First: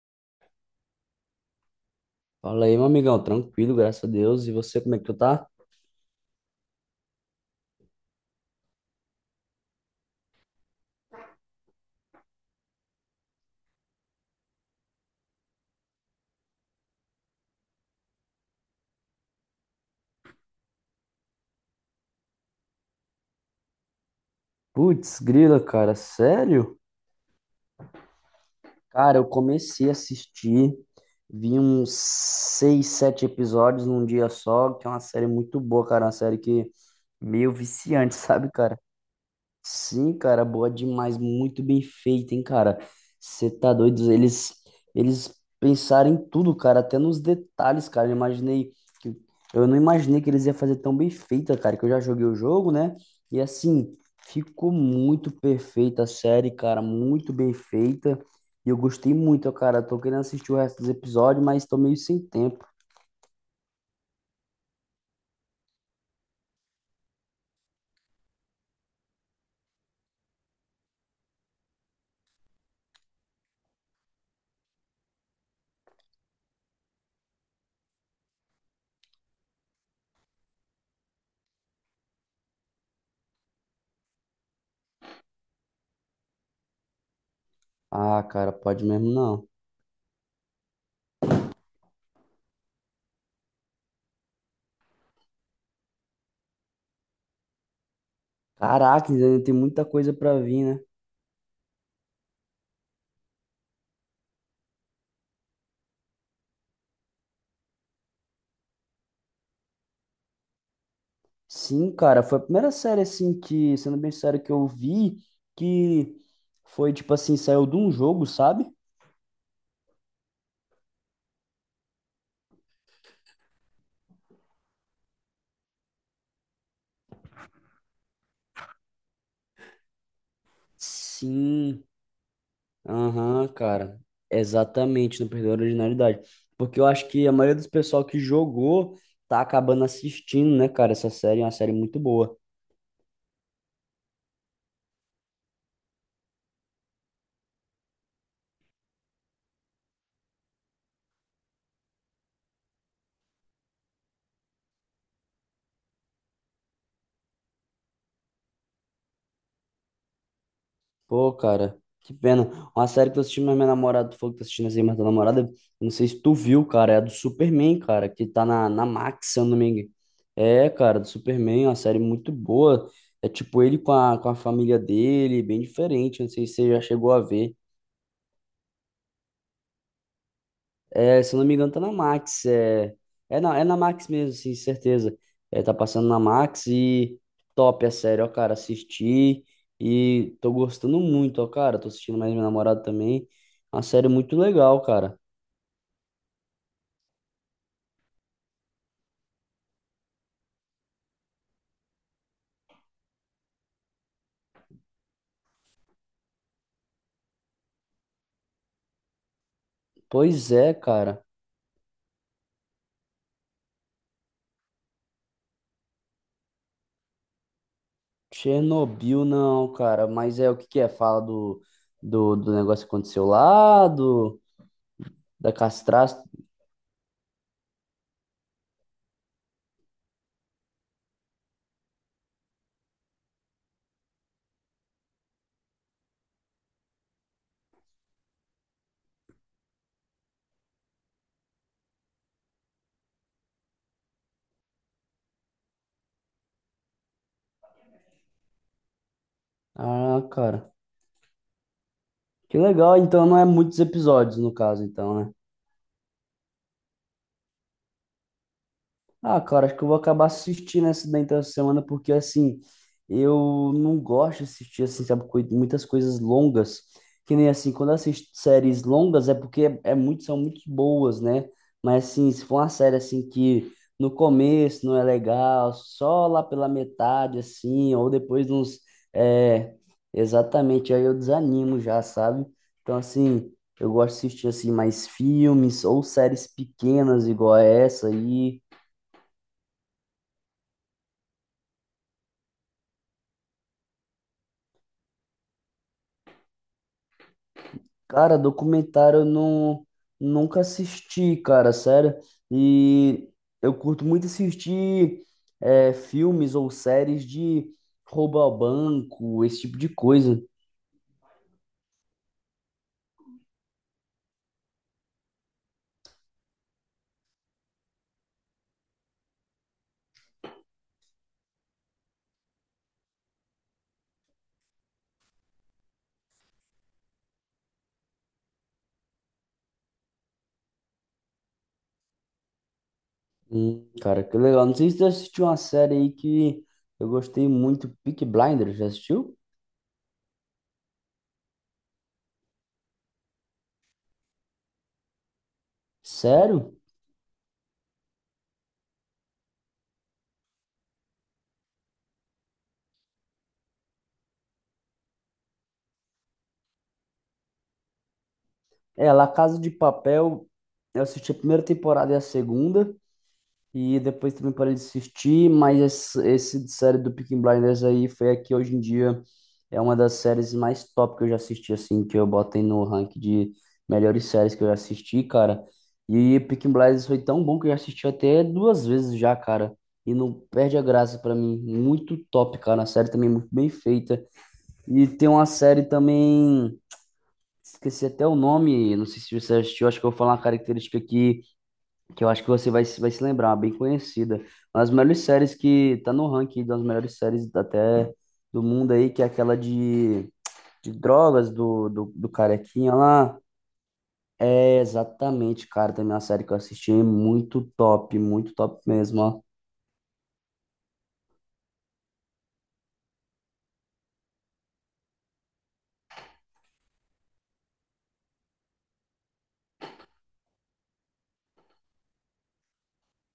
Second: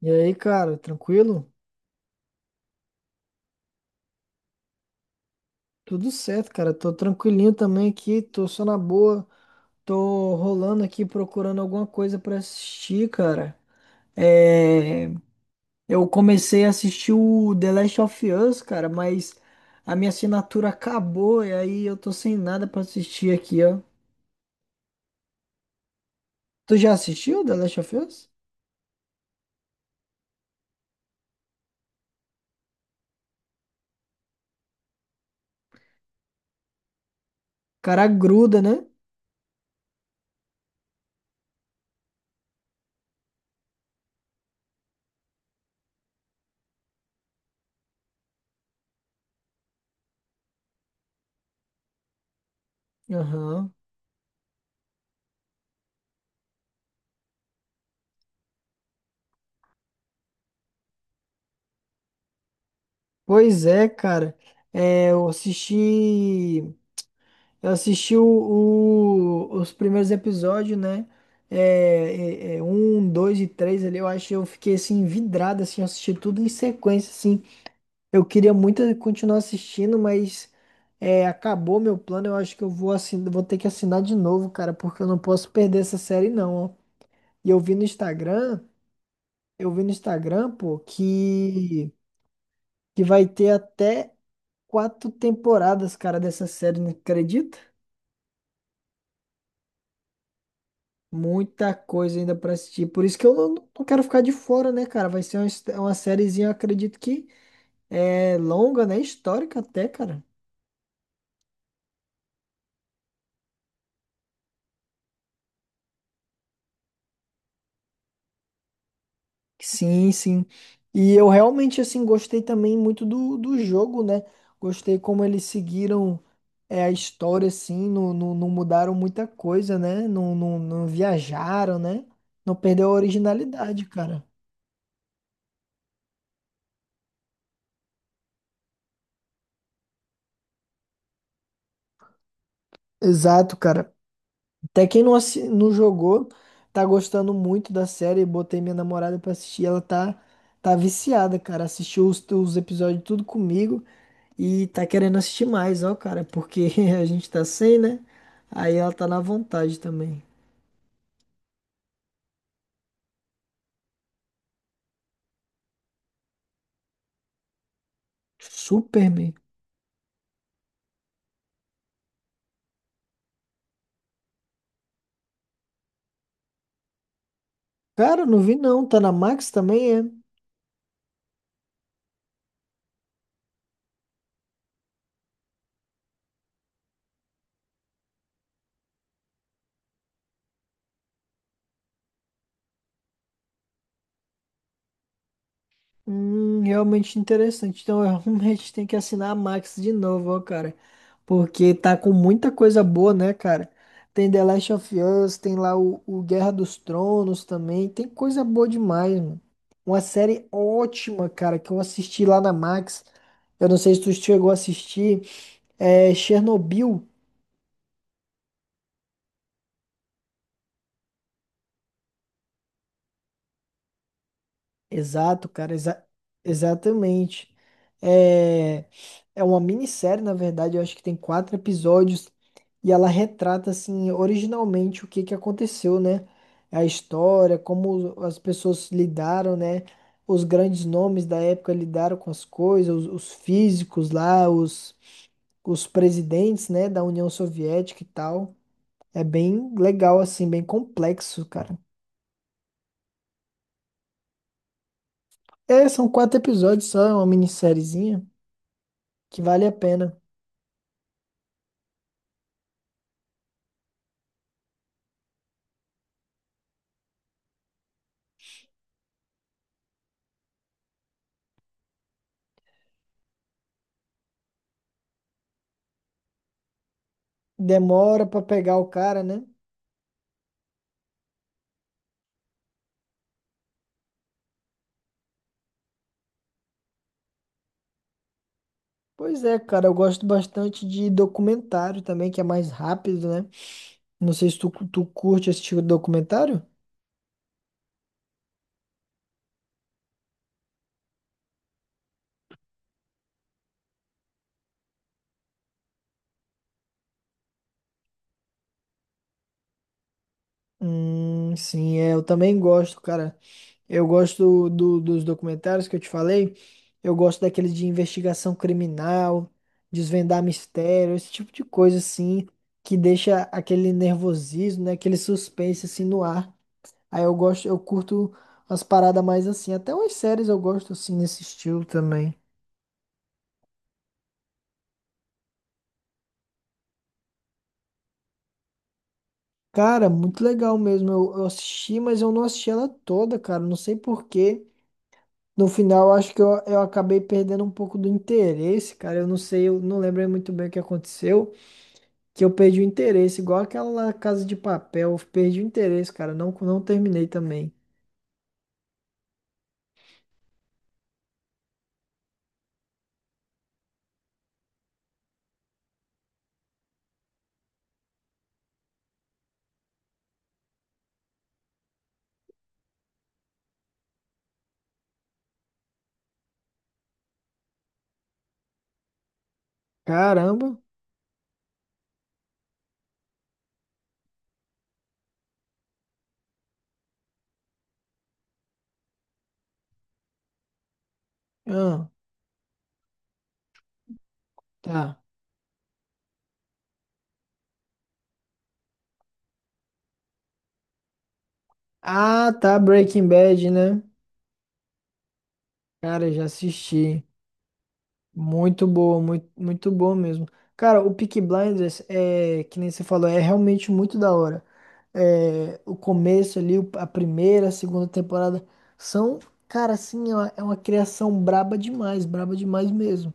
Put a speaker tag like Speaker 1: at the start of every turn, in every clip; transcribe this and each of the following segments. Speaker 1: E aí, cara, tranquilo?
Speaker 2: Fala aí, meu amigão, tranquilo, graças a Deus. E você, como é que tu tá?
Speaker 1: Tudo certo, cara. Tô tranquilinho também aqui, tô só na boa. Tô rolando aqui procurando alguma coisa pra assistir, cara. É... Eu comecei a assistir o The Last of Us, cara, mas a minha assinatura acabou e aí eu tô sem nada pra assistir aqui, ó.
Speaker 2: Putz, grila, cara,
Speaker 1: Tu
Speaker 2: sério?
Speaker 1: já assistiu The Last of Us?
Speaker 2: Cara, eu comecei a assistir, vi uns seis, sete episódios num dia só, que é uma série muito boa, cara, uma série que meio
Speaker 1: Cara,
Speaker 2: viciante, sabe,
Speaker 1: gruda,
Speaker 2: cara?
Speaker 1: né?
Speaker 2: Sim, cara, boa demais, muito bem feita, hein, cara. Você tá doido? Eles pensaram em tudo, cara, até nos detalhes, cara. Eu imaginei que, eu não imaginei que eles iam fazer tão bem feita, cara, que eu já joguei o jogo, né? E
Speaker 1: Aham.
Speaker 2: assim, ficou muito perfeita a série, cara, muito bem feita. E eu gostei muito, ó, cara. Tô querendo assistir o resto dos episódios, mas tô meio sem tempo.
Speaker 1: Pois é, cara. É, eu assisti. Eu assisti os primeiros episódios, né? É, um, dois e três ali, eu acho que eu fiquei assim, vidrado, assim, eu assisti tudo em sequência, assim. Eu queria muito continuar assistindo, mas acabou meu plano. Eu acho que eu vou ter que assinar de novo, cara, porque eu não posso perder essa série, não, ó. E eu vi no
Speaker 2: Ah, cara,
Speaker 1: Instagram,
Speaker 2: pode mesmo não.
Speaker 1: pô, que vai ter até quatro temporadas, cara, dessa série, não acredita?
Speaker 2: Caraca, ainda tem muita coisa pra vir, né?
Speaker 1: Muita coisa ainda pra assistir. Por isso que eu não quero ficar de fora, né, cara? Vai ser uma sériezinha, eu acredito que é longa, né? Histórica até, cara.
Speaker 2: Sim, cara, foi a primeira série assim que, sendo bem sério, que eu vi que foi tipo assim, saiu de um jogo, sabe?
Speaker 1: Sim, sim. E eu realmente, assim, gostei também muito do jogo, né? Gostei como eles seguiram a história, assim, não mudaram muita coisa, né? Não viajaram,
Speaker 2: Sim,
Speaker 1: né? Não perdeu a
Speaker 2: aham,
Speaker 1: originalidade,
Speaker 2: cara.
Speaker 1: cara.
Speaker 2: Exatamente, não perdeu a originalidade. Porque eu acho que a maioria dos pessoal que jogou tá acabando assistindo, né, cara? Essa série é uma série muito boa.
Speaker 1: Exato, cara. Até quem não jogou tá gostando muito da série. Botei minha namorada pra assistir. Ela tá viciada, cara. Assistiu os episódios tudo comigo e tá querendo assistir mais, ó, cara. Porque a gente tá sem, né? Aí ela tá na vontade também.
Speaker 2: Pô, cara, que pena. Uma série que eu assisti, mas minha namorada, tu falou que tá assistindo assim, mas tua namorada, eu não sei se tu viu, cara, é a do Superman, cara, que tá na Max,
Speaker 1: Superman.
Speaker 2: se eu não me engano. É, cara, do Superman, é uma série muito boa. É tipo ele com a família dele, bem diferente, não sei se você já chegou a ver.
Speaker 1: Cara, não vi não. Tá na Max também, é?
Speaker 2: É, se eu não me engano, tá na Max. É na Max mesmo, sim, certeza. É, tá passando na Max e top, é sério, ó, cara, assisti e tô gostando muito, ó, cara. Tô assistindo mais minha namorada também. Uma série muito legal, cara.
Speaker 1: Realmente interessante. Então, eu realmente tenho que assinar a Max de novo, ó, cara. Porque tá com muita coisa boa, né, cara? Tem The Last of Us, tem lá o Guerra dos Tronos também. Tem coisa boa demais, mano. Uma série
Speaker 2: Pois é, cara.
Speaker 1: ótima, cara, que eu assisti lá na Max. Eu não sei se tu chegou a assistir. É Chernobyl.
Speaker 2: Chernobyl não, cara, mas é o que que é? Fala do negócio que aconteceu lá,
Speaker 1: Exato,
Speaker 2: da
Speaker 1: cara, exa
Speaker 2: castração.
Speaker 1: exatamente. É, é, uma minissérie, na verdade, eu acho que tem quatro episódios e ela retrata, assim, originalmente o que que aconteceu, né? A história, como as pessoas lidaram, né? Os grandes nomes da época lidaram com as coisas, os físicos lá, os presidentes, né, da União Soviética e tal. É bem legal,
Speaker 2: Ah,
Speaker 1: assim, bem
Speaker 2: cara.
Speaker 1: complexo, cara.
Speaker 2: Que legal, então não é muitos episódios no caso, então, né?
Speaker 1: É, são quatro episódios só, é uma minissériezinha.
Speaker 2: Ah,
Speaker 1: Que vale
Speaker 2: cara, acho
Speaker 1: a
Speaker 2: que eu vou
Speaker 1: pena.
Speaker 2: acabar assistindo essa da então essa semana, porque assim, eu não gosto de assistir, assim, sabe, muitas coisas longas, que nem assim, quando eu assisto séries longas é porque é muito, são muito boas, né? Mas assim, se for uma série assim que no começo não é legal, só lá pela metade, assim, ou
Speaker 1: Demora pra
Speaker 2: depois de
Speaker 1: pegar
Speaker 2: uns,
Speaker 1: o cara, né?
Speaker 2: é, exatamente, aí eu desanimo já, sabe? Então assim, eu gosto de assistir assim mais filmes ou séries pequenas igual a essa aí.
Speaker 1: Pois é, cara, eu gosto bastante de documentário também, que é mais rápido, né? Não sei se tu, tu curte esse tipo de documentário?
Speaker 2: Cara, documentário eu não, nunca assisti, cara, sério. E eu curto muito assistir filmes ou séries de roubo ao banco, esse tipo de coisa.
Speaker 1: Sim, é, eu também gosto, cara. Eu gosto dos documentários que eu te falei. Eu gosto daqueles de investigação criminal, desvendar mistério, esse tipo de coisa, assim, que deixa aquele nervosismo, né? Aquele suspense, assim, no ar. Aí eu gosto, eu curto umas paradas mais assim. Até umas séries eu gosto assim nesse estilo também.
Speaker 2: Cara, que legal. Não sei se você assistiu uma série aí que eu gostei muito, Peaky Blinders, já assistiu?
Speaker 1: Cara, muito legal mesmo. Eu assisti, mas eu não assisti ela toda, cara. Não sei por quê. No final, eu acho que eu,
Speaker 2: Sério?
Speaker 1: eu acabei perdendo um pouco do interesse, cara. Eu não sei, eu não lembro muito bem o que aconteceu, que eu perdi o interesse, igual aquela lá, Casa de Papel. Eu perdi o interesse, cara. Não terminei também.
Speaker 2: É, La Casa de Papel, eu assisti a primeira temporada e a segunda. E depois também parei de assistir, mas esse de série do Peaky Blinders aí foi a que hoje em dia é uma das séries mais top que eu já assisti, assim, que eu botei no ranking de melhores séries que eu já assisti, cara. E Peaky Blinders foi tão bom que eu já assisti até duas vezes já, cara. E não
Speaker 1: Caramba.
Speaker 2: perde a graça pra mim. Muito top, cara. A série também é muito bem feita. E tem uma série também, esqueci até o nome, não sei se você assistiu, acho que eu vou falar uma característica aqui
Speaker 1: Ah,
Speaker 2: que eu acho que você vai, vai se lembrar, bem conhecida. Uma das melhores
Speaker 1: tá.
Speaker 2: séries que tá no ranking das melhores séries até do mundo aí, que é aquela de, drogas do
Speaker 1: Ah, tá.
Speaker 2: carequinha
Speaker 1: Breaking
Speaker 2: lá.
Speaker 1: Bad, né?
Speaker 2: É, exatamente, cara, também é uma
Speaker 1: Cara, eu já
Speaker 2: série que eu assisti,
Speaker 1: assisti.
Speaker 2: muito top
Speaker 1: Muito boa,
Speaker 2: mesmo, ó.
Speaker 1: muito, muito bom mesmo. Cara, o Peaky Blinders é, que nem você falou, é realmente muito da hora. É, o começo ali, a primeira, a segunda temporada são, cara, assim, é uma criação braba demais mesmo.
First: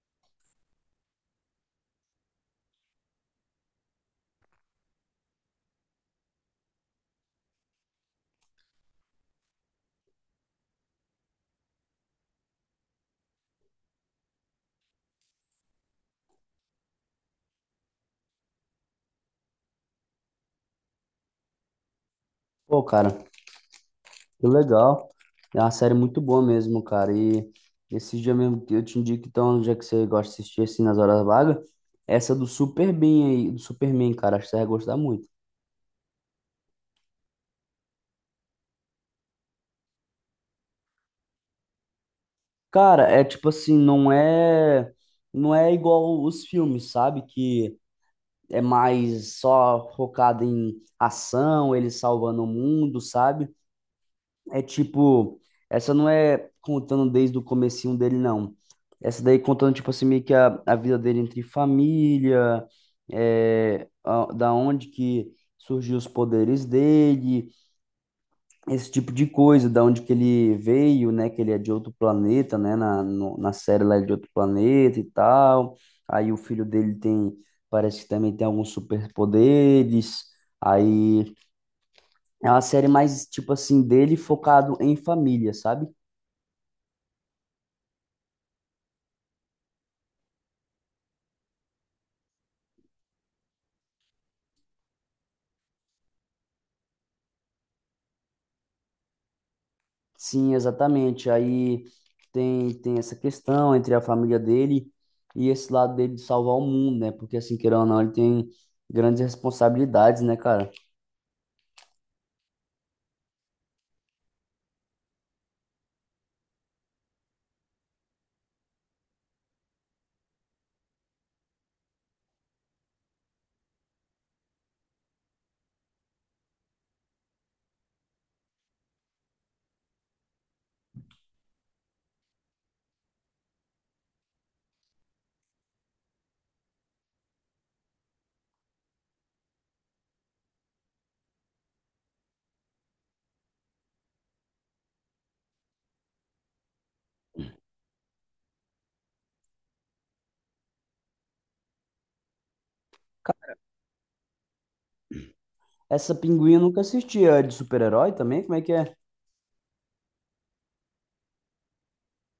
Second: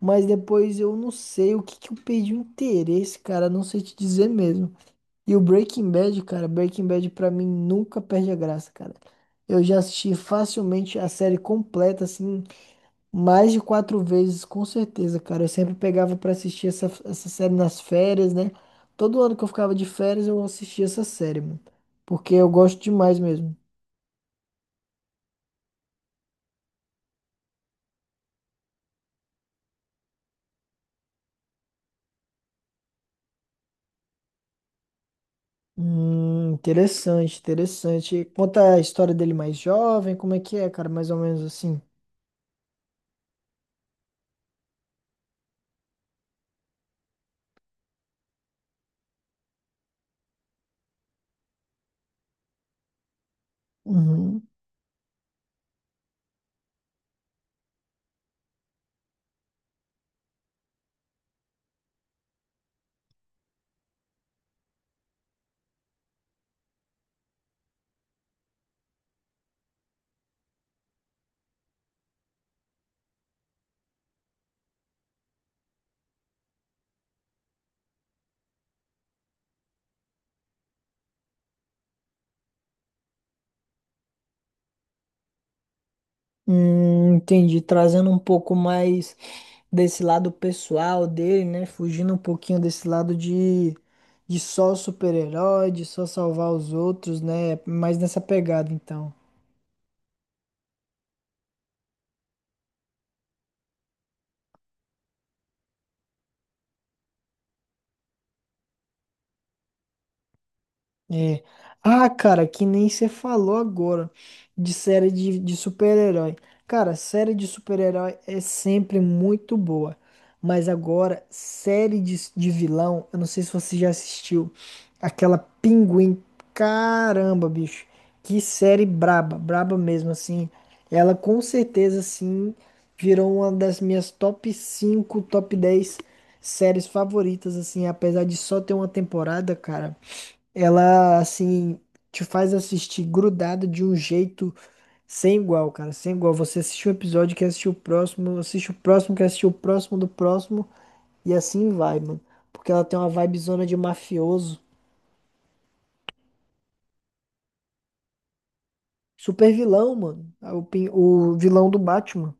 Speaker 1: Mas depois eu não sei o que que eu perdi o interesse, cara, não sei te dizer mesmo. E o Breaking Bad, cara, Breaking Bad pra mim nunca perde a graça, cara. Eu já assisti facilmente a série completa, assim. Mais de quatro vezes, com certeza, cara. Eu sempre pegava pra assistir essa série nas férias, né? Todo ano que eu ficava de férias, eu assistia essa série, mano. Porque eu gosto
Speaker 2: Pô, cara,
Speaker 1: demais mesmo.
Speaker 2: que legal. É uma série muito boa mesmo, cara, e esses dias mesmo, eu te indico, então, já que você gosta de assistir assim nas horas vagas, essa do Superman aí, do Superman, cara, acho que você vai gostar muito.
Speaker 1: Interessante, interessante. Conta a história dele mais jovem, como é que é, cara? Mais ou menos assim.
Speaker 2: Cara, é tipo assim, não é não é igual os filmes, sabe? Que é mais só focado em ação, eles salvando o mundo, sabe?
Speaker 1: Uhum.
Speaker 2: É tipo, essa não é contando desde o comecinho dele, não. Essa daí contando, tipo assim, meio que a vida dele entre família, da onde que surgiu os poderes dele, esse tipo de coisa, da onde que ele veio, né, que ele é de outro planeta, né, na, na série lá ele é de outro planeta e tal, aí o filho dele tem, parece que também tem alguns superpoderes, aí é uma série mais, tipo assim, dele focado em família, sabe?
Speaker 1: Entendi. Trazendo um pouco mais desse lado pessoal dele, né? Fugindo um pouquinho desse lado de só super-herói, de só salvar os outros, né? Mais nessa pegada, então.
Speaker 2: Sim, exatamente, aí tem essa questão entre a família dele e esse lado dele de salvar o mundo, né, porque assim, querendo ou não, ele tem grandes responsabilidades, né, cara?
Speaker 1: É. Ah, cara, que nem você falou agora de série de super-herói. Cara, série de super-herói é sempre muito boa. Mas agora, série de vilão, eu não sei se você já assistiu aquela Pinguim. Caramba, bicho. Que série braba, braba mesmo, assim. Ela com certeza, assim, virou uma das minhas top 5 top 10 séries favoritas, assim. Apesar de só ter uma temporada, cara. Ela, assim, te faz assistir grudado de um jeito sem igual, cara. Sem igual. Você assiste um episódio, quer assistir o próximo, assiste o próximo, quer assistir o próximo do próximo, e assim vai, mano. Porque ela tem uma vibezona de mafioso.
Speaker 2: Essa Pinguim eu nunca assisti. É de super-herói também? Como é que é?
Speaker 1: Super vilão, mano. É o vilão do Batman.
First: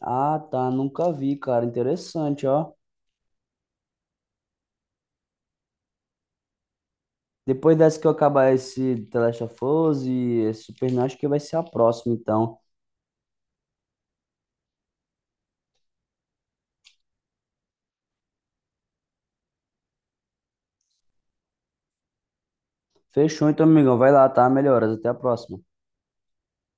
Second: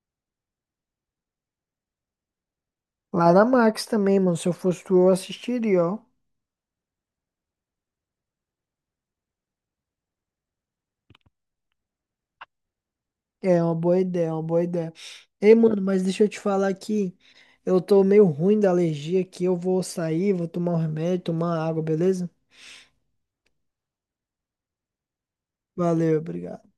Speaker 2: Ah, tá. Nunca vi, cara. Interessante, ó.
Speaker 1: Lá na Max também, mano. Se eu fosse tu, eu assistiria, ó.
Speaker 2: Depois dessa que eu acabar esse The Last of Us e esse Superman, acho que vai ser a próxima, então.
Speaker 1: É uma boa ideia, é uma boa ideia. Ei, mano, mas deixa eu te falar aqui. Eu tô meio ruim da alergia aqui. Eu vou sair, vou tomar um remédio, tomar água, beleza?
Speaker 2: Fechou, então, amigão. Vai lá, tá? Melhoras. Até a próxima.
Speaker 1: Valeu, obrigado.